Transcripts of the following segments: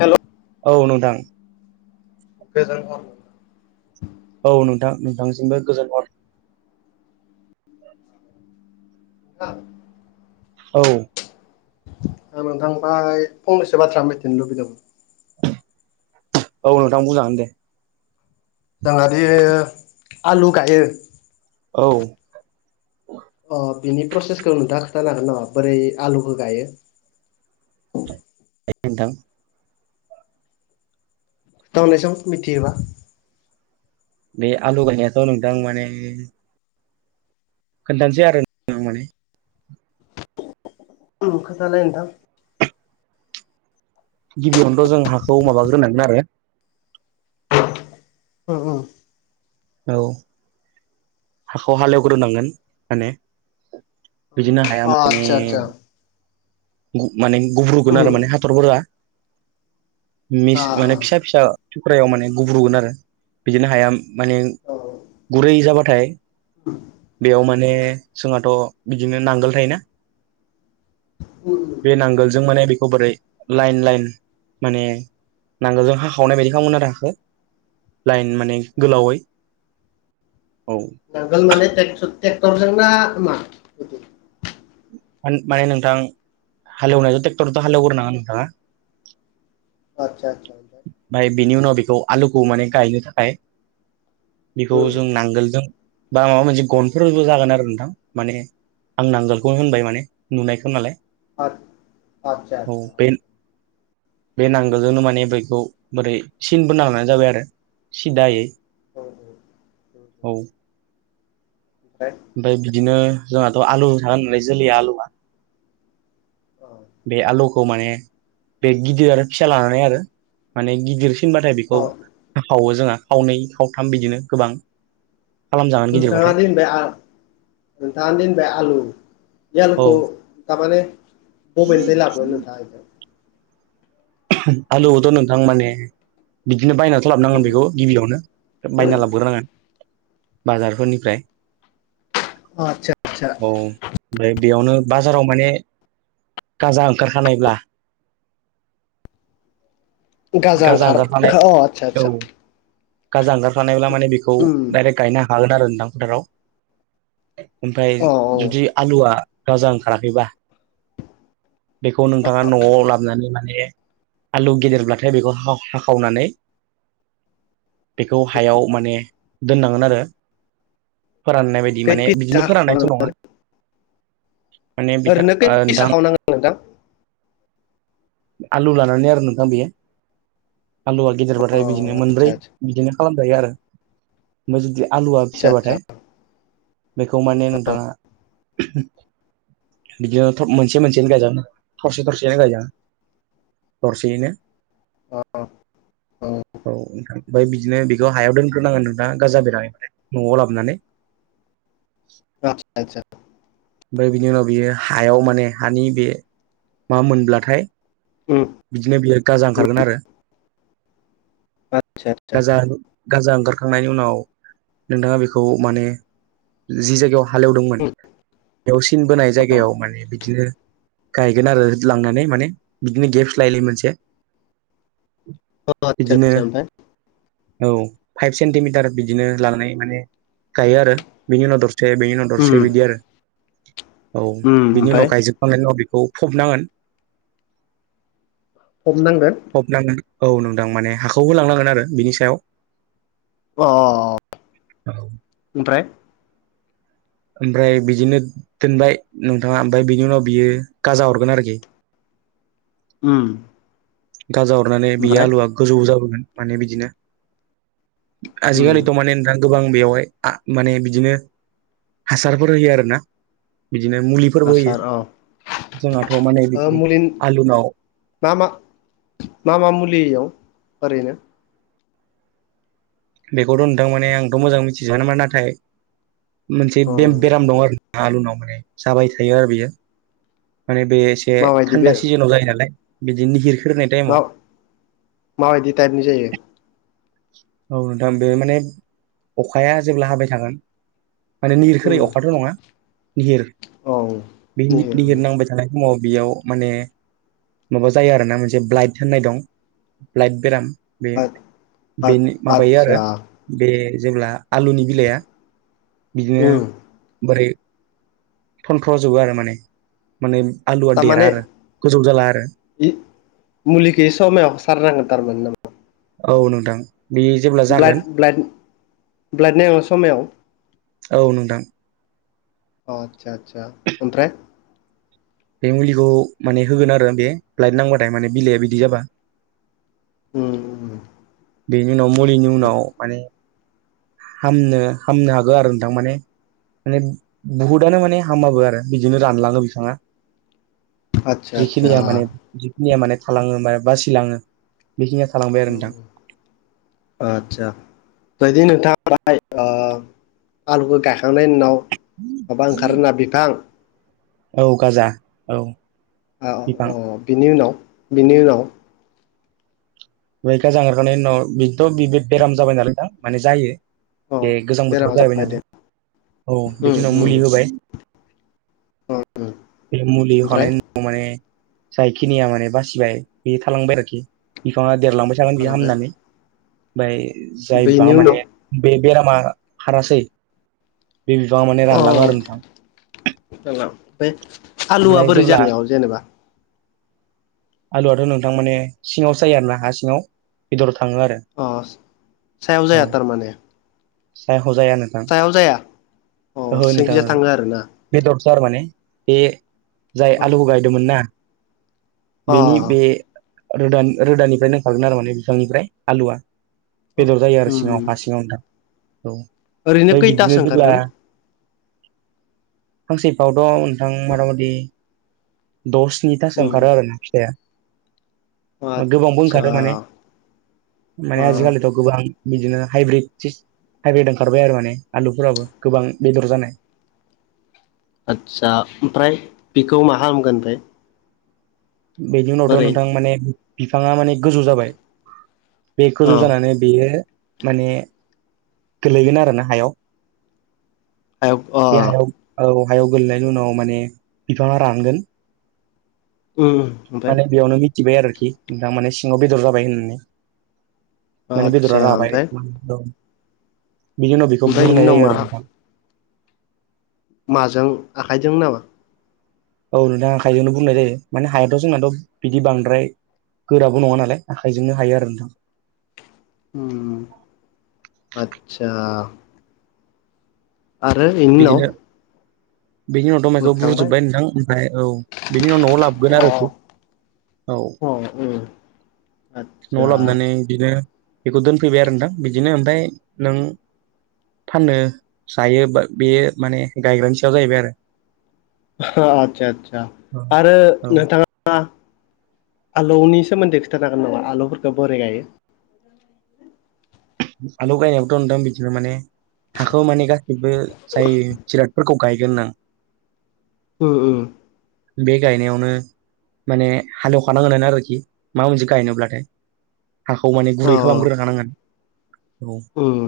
Hello औ नोंथां। गोजोन हर। औ नोंथां नोंथांसिमबो गोजोन हर। औ औ नोंथांफ्राय फंनैसो बाथ्रा मिथिनो लुबैदोंमोन। औ नोंथां बुंजागोन दे। जोंहादि आलु गायो। औ अ बिनि प्रसेसखौ नोंथा खिथानो हागोन नामा बोरै आलुखौ गायो। हायो नोंथां। खोथा हरनायसं मिथियोब्ला। बे आलु गायनायाथ' नोंथां माने खोन्थानोसै आरो नोंथां माने औ खोथालाय नोंथां। गिबियावनोथ' जों हाखौ माबाग्रोनांगोन आरो ओ ओ औ हाखौ हालेवग्रोनांगोन माने बिदिनो हाया अ माने आतसा आतसा माने गुब्रुगोन उम आरो माने हाथरफोरा मिस आ माने फिसा फिसा सुख्रायाव माने गुब्रुगोन आरो बिदिनो हाया माने औ गुरै जाबाथाय [inaudible] बेयाव माने जोंहाथ' बिदिनो नांगोल थायोना बुंनो बे नांगोलजों माने बेखौ बोरै लाइन लाइन माने नांगोलजों हाखावनाय बायदि खालाम गोन आरो हाखो लाइन माने गोलावै औ नांगोल माने टेक ट्रेक्टरजोंना मा। मान माने नोंथां हालेवनायजों ट्रेक्टरथ' हालेवग्रो नाङा नोंथाङा। आथसा आथसा। ओमफाय बिनि उनाव बेखौ आलुखौ माने गायनो थाखाय बेखौ उम जों नांगोलजों बा माबा मोनसे गनफोरबो जागोन आरो नोंथां माने आं नांगोलखौनो होनबाय माने नुनायखौ नालाय आतसा औ बे बे नांगोलजोंनो माने बेखौ बोरै सिन बोनो हानाय जाबाय आरो सिदायै औ औ औ औ। [inaudible] ओमफाय बिदिनो जोंहाथ' आलु थाहोनोलै जोलैया आलुआ। औ। बे आलुखौ माने बे गिदिर आरो फिसा लानानै आरो माने गिदिर। सिनबाथाय अ बेखौ अ हाखावो जोंहा खावनै खावथाम बिदिनो गोबां। खालामजागोन नोंथाङा गिदिरबाथाय दि होनबाय आ दान्दन बे आलु बे औ आलुखौ माबानो बबेनिफ्राय लाबो नोंथांङा बेखो? आलुखौथ' नोंथां माने बिदिनो बायनाथ' लाबनांगोन उम बेखौ। गिबियावनो बायना लाबग्रोनांगोन बाजारफोरनिफ्राय। अ आतसा आतसा। औ ओमफ्राय बेयावनो बाजाराव माने गाजा ओंखारखानायब्ला। गाजा ओंखार ओंखारखानाय अ आदसा औ। आदसा गाजा ओंखारखानायब्ला माने बेखौ उम डाइरेक्ट गायनो हाखागोन आरो नोंथां फोथाराव। ओमफाय अ औ जुदि आलुआ गाजा ओंखाराखैबा। बेखौ नोंथाङा न'आव लाबनानै माने आलु [unintelligible] [unintelligible] गेदेद। बेखौ हायाव माने दोननांगोन आरो फोराननाय बायदि माने बिदिनो फोराननायथ' नङा माने बिथा ओरैनो खै ओ फिस नोंथां हाखावनांगोन नोंथां? आलु लानानै आरो नोंथां बेयो। आलुवा अ गेदेरबाथाय बिदिनो मोनब्रै आदसा बिदिनो खालामजायो आरो। ओमफाय जुदि आलुआ आदसा आदसा फिसाबाथाय बेखौ माने नोंथाङा। बिदिनो मोनसे मोनसेनो गायजागोन थरसे थरसेनो गायजागोन। दरसेयैनो। अ अ औ। औ ओमफ्राय बिदिनो बेखौ हायाव दोनग्रोनांगोन नोंथां गाजा बेरनानै न'आव लाबनानै। आतसा आतसा ओमफाय बिनि उनाव बियो हायाव माने हानि बे मा मोनब्लाथाय। उम बिदिनो बियो गाजा ओंखारगोन आरो आदसा आदसा गाजा। गाजा ओंखारखांनायनि उनाव नोंथाङा बेखौ माने। जि जायगायाव हालेवदोंमोन उम बेयाव सिन बोनाय जायगायाव माने बिदिनो। गायगोन आरो लांनानै माने बिदिनो गेप्स लायै लायै मोनसे। अ आतसा बिदिनो आतसा ओमफाय। औ फाइभ सेन्टिमिटार बिदिनो लांनाय माने गायो आरो बिनि उनाव दर से बेनि उनाव उम दरसे बिदि आरो औ उम बिनि ओमफ्राय उनाव गायजोबखांनायनि उनाव बेखौ फबनांगोन। फबनांगोन। फबनांगोन औ नोंथां माने हाखौबो लांनांगोन आरो बिनि सायाव। अ अ अ ओमफ्राय। ओमफ्राय बिदिनो दोनबाय नोंथाङा ओमफ्राय बिनि उनाव बियो गाजा अरगोन आरोखि। उम। गाजा अरनानै बे ओमफ्राय आलुआ गोजौ जाबोगोन माने बिदिनो। उम आजिखालिथ' माने नोंथां। गोबां बेयावहाय मान बिदिनो हासारफोर होयो आरोना बिदिनो मु फोरबोयो आसार अ जोंहाथ' माने ओ बिदिनो मुलि आलुनाव मा मा मा मा मुलियाव ओरैनो बेखौथ' नोंथां माने आंथ' मोजां मिथिज नामा नाथाय मोनसे औ बे- बेराम दं आरो आलुनाव माने जाबाय थायो आरो बेयो माने बेसे एसे माबायदि बे थान्दा सिजोननाव जायो नालाय बिदिनो निहिर खोरिनाय मा माबायदि टाइपनि जायो? औ नोंथां बे माने अखाया जेब्ला हाबाय थागोन माने उम निरखोरै अखाथ' नङा निहिर औ बे निहिर नांबाय थानाय समाव बेयाव माने माबा जायो आरो ना मोनसे ब्लाइट होननाय दं ब्लाइट बेराम बे बेनि माबायो आदसा आरो बे जेब्ला आलुनि बिलाइया बिदिनो उम बोरै थनथ्र' जोबो आरो माने माने आलुआ थारमाने देरा आरो गोजौ जाला आरो। मुलिखौ समायाव सारनांगोन थारमोन नामा? औ नोंथां बि ब्लाइड ब्लाइड ब्लाइड नाय समायाव औ नोंथां। अ आतसा आतसा ओमफ्राय बे मुलिखौ माने होगोन आरो बे ब्लाइट नांबाथाय माने बिलाइया बिदि जाबा [inaudible] बेनि उनाव मुलिनि उनाव माने हामनो हामनो हागौ आरो नोंथां माने माने बुहुदआनो माने हामाबो आरो बिदिनो रानलाङो बिथफाङा। आदसा आदसा जिखिनिया माने जिखिनिया माने थालाङो बासिलाङो बेखिनिया थाल आतसा बिदि नोंथाङ आलुखौ गायखांनायनि उनाव माबा ओंखारोनोना बिफां औ गाजा औ। बिफां औ बिनि उनाव बिनि उनाव बेैख जागारखनायनि उनाव बिथ' बे बेराम जाबाय नालाय नोंथां माने जायो। अ बे गोजां बेरामा बोथोराव जाहैबाय जाबाय दे नालाय औ उम बिदि उनाव उम मुलि होबाय उम उम बे मुलि होखा ओमफ्राय माने जायखिनिया माने बासिबाय बे थालांबाय आरोखि बिफाङा देरलांबाय थागोन जालांबाय बिहाामनानै ओमफ्राय जायबां बेनि उनाव माने बे बेरामा हारासै बे बिफाङा माने रानलाङो आरो नोंथां। बे आलुआ ओमफ्राय बोरै जेब्ला जानायाव जेनेबा आलुआथ' नोंथां माने सिङाव जायो आरो ना हा सिङाव बेदराव थाङो आरो। अ सायाव जाया थारमाने। साय हजाया नोथां। दाव जाया अ ओहो नोंथां सिंखिजा थाङो आरोना बेदरसो आरो माने बे जाय अ आलुखौ गायदोंमोन ना बेनि बे अ रो रोदानिफ्राय दोंखागोन आरोमाने बिांनिफ्राय आलुआ। बेदर जायो आरो उम सिङाव हा सिङावनो नोंथां औ ओरैनो ओमफ्राय खैथासो बिदिनो जेब्ला ओंखारगोन फांसेै फावथ' नोंथां मथा मथि दसनिथासो उम ओंखारो आरो ना फिथाया। गोबांबो आदसा ओंखारो माने माने अ आजिखालिथ' गोबां बिदिनो हाइब्रिद हाइब्रिद ओंखारबाय आरो माने आलुफोराबो गोबां बेदर जानाय। आदसा ओमफ्राय बेखौ मा खालामगोन ओमफ्राय बेनि उनावथ' बोरै नोंथां माने बिफाङा माने गोजौ जाबाय बे गोजौ अ जानानै बेयो माने गोलैगोन आरो ना हायाव हायाव अ बे हायाव औ हायाव गोलैनायनि उनाव माने बिफाङा रानगोन। उम। ओमफ्राय माने बेयावनो मिथिबाय आरोखि नोंथां माने सिङाव बेदर जाबाय होननानै। माने बेदरा आदसा राबाय ओमफ्राय उम औ बिनि उनाव बेखौ ओमफ्राय बेनि बुरनाय उनाव जायो मा आरो नोंथां। माजों आखाइजों नामा? औ नोंथां आखाइजोंनो बुरनाय जायो माने हायाथ' जोंनाथ' बिदि बांद्राय गोराबो नङा नालाय आखाइजोंनो हायो आरो नोंथां। उम आतसा। आरो बिनि उनाव बेनि उनावथ' माइखौ बोखांबाय बुरजोब्बाय नोंथां ओमफ्राय औ बेनि उनाव लाबोगोन अ आरोखि अ औ न'आव आदसा लाबोनानै बिदिनो बेखौ दोनफैबाय आरो नोंथां बिदिनो ओमफ्राय नों फाननो जायो बा बेयो माने गायग्रानि सायाव जायैबाय आरो अहा आदसा आदसा आरो औ नोंथाङा आलौनि सोमोन्दै खिथानो हागोन नामा आलौफोरखौ बोरै गायो? आलौ गायनायाबोथ' नोंथां बिदिनो माने हाखौ माने गासैबो जाय जिरादफोरखौ गायगोन ना ओ ओ बे गायनायावनो माने हालेवखानांगोनानो आरोखि माबा मोनसे गायनोब्लाथाय हाखौ माने अ गुरै खालामग्रोखानांगोन‌ [unintelligible] उम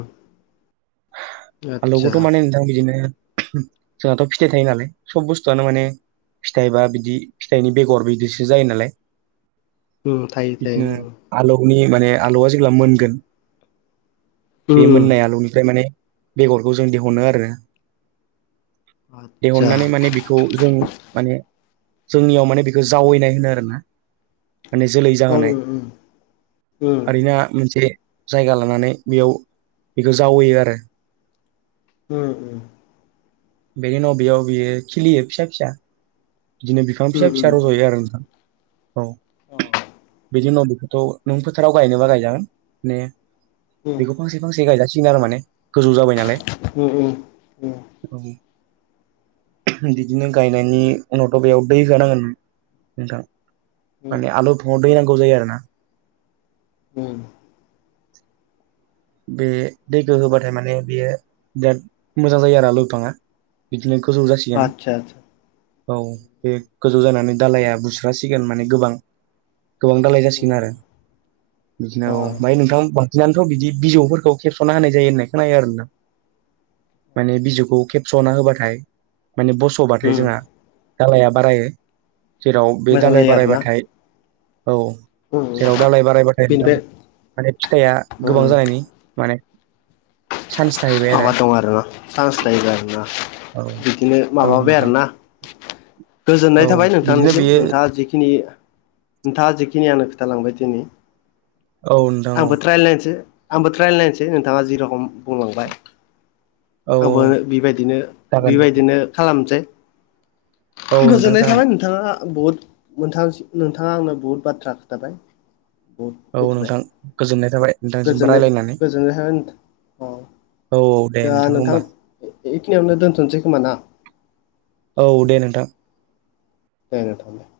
आदसा आलौखौथ' माने दा बिदिनो जोंहाथ' फिथाइ थायो नालाय सब बुस्थुआनो माने फिथाइ बा बिदि फिथाइनि बेगर बिदिसो जायो नालाय उम थायो थायो बिदिनो उम आलौनि माने आलौआ जेब्ला मोनगोन बे उम मोननाय आलौनिफ्राय माने बेगरखौ जों दिहुनो आरो आदसा दिहुननानै माने बि खौ जों माने जोंनियाव माने बेखौ जावैनाय होनो आरोना माने जोलै उम जाहोनाय उम ओरैनो मोनसे जायगा लानानै बेयाव बेखौ जावैयो आरो उम बेनि उनाव बेयाव बियो खिलियो फिसा फिसा बिदिनो बिफां उम फिसा फिसा रज'यो आरो नोंथां औ [unintelligible] बिनि उनाव बेखौथ' नों फोथाराव गायनोबा गायजागोन माने बेखौ उम फांसे फांसे गायजासिगोन आरो माने गोजौ जाबाय नालाय [unintelligible] उम उम औ बिदिनो गायनायनि उनावथ' बेयाव दै होनांगोन नोंथां उम माने आलौ फिफाङाव उम दै नांगौ जायो आरोना उम बे दैखौ होबाथाय माने बियो बिराद मोजां जायो आरो आलौ बिफाङा बिदिनो गोजौ जासिगोन आतसा आतसा औ उम बे गोजौ जानानै दालाया बुस्रासिगोन माने गोबां गोबां दालाय जासिगोन उम आरो बिदिनो अ औ ओमफ्राय नोंथां बांसिनानोथ' बिदि बिजौफोरखौ खेबस'ना होनाय जायो होननाय खोनायो आरोना माने आतसा आतसा बिजौखौ खेब सना होबाथाय माने बस'बाथाय जोंहा मोजां दालाइया बारायो जेराव बे दालाइ जायो आरोना बारायबाथाय औ जेराव दालाइ बारायबाथाय नोंथां बेनिफ्राय माने फिथाइया गोबां जानायनि माने चान्स थाहैबाय माबा दं आरो ना सान्स लायो आरोना आरो बिदिनो औ माबाबाय नोंथां आरोना औ गोजोननाय थाबाय बिदिनो नोंथांनिसिम बेयो नोंथाङा जिखिनि नोंथाङा जिखिनि आंनो खोथालांबाय दिनै औ नोंथां औ आंबो ट्रायल नायनसै आंबो ट्रायल नायनसै नोंथाङा जिरखम बुंलांबाय औ आंबो बिबायदिनो जागोन बिबायदिनो खालामसै औ नोंथां गोजोननाय जागोन थाबाय नोंथाङा बहुद नोंथां नोंथाङा आंनो बुहुत बाथ्रा खोथाबाय बहुद औ मिथिबाय नोंथां गोजोननाय थाबाय नोंथांसिमबो रायलायनानै [unintelligible] औ औ औ दे दा नोंथां होमबा बेखिनियावनो दोनथ'नसै खोमा ना औ दे नोंथां [unintelligible]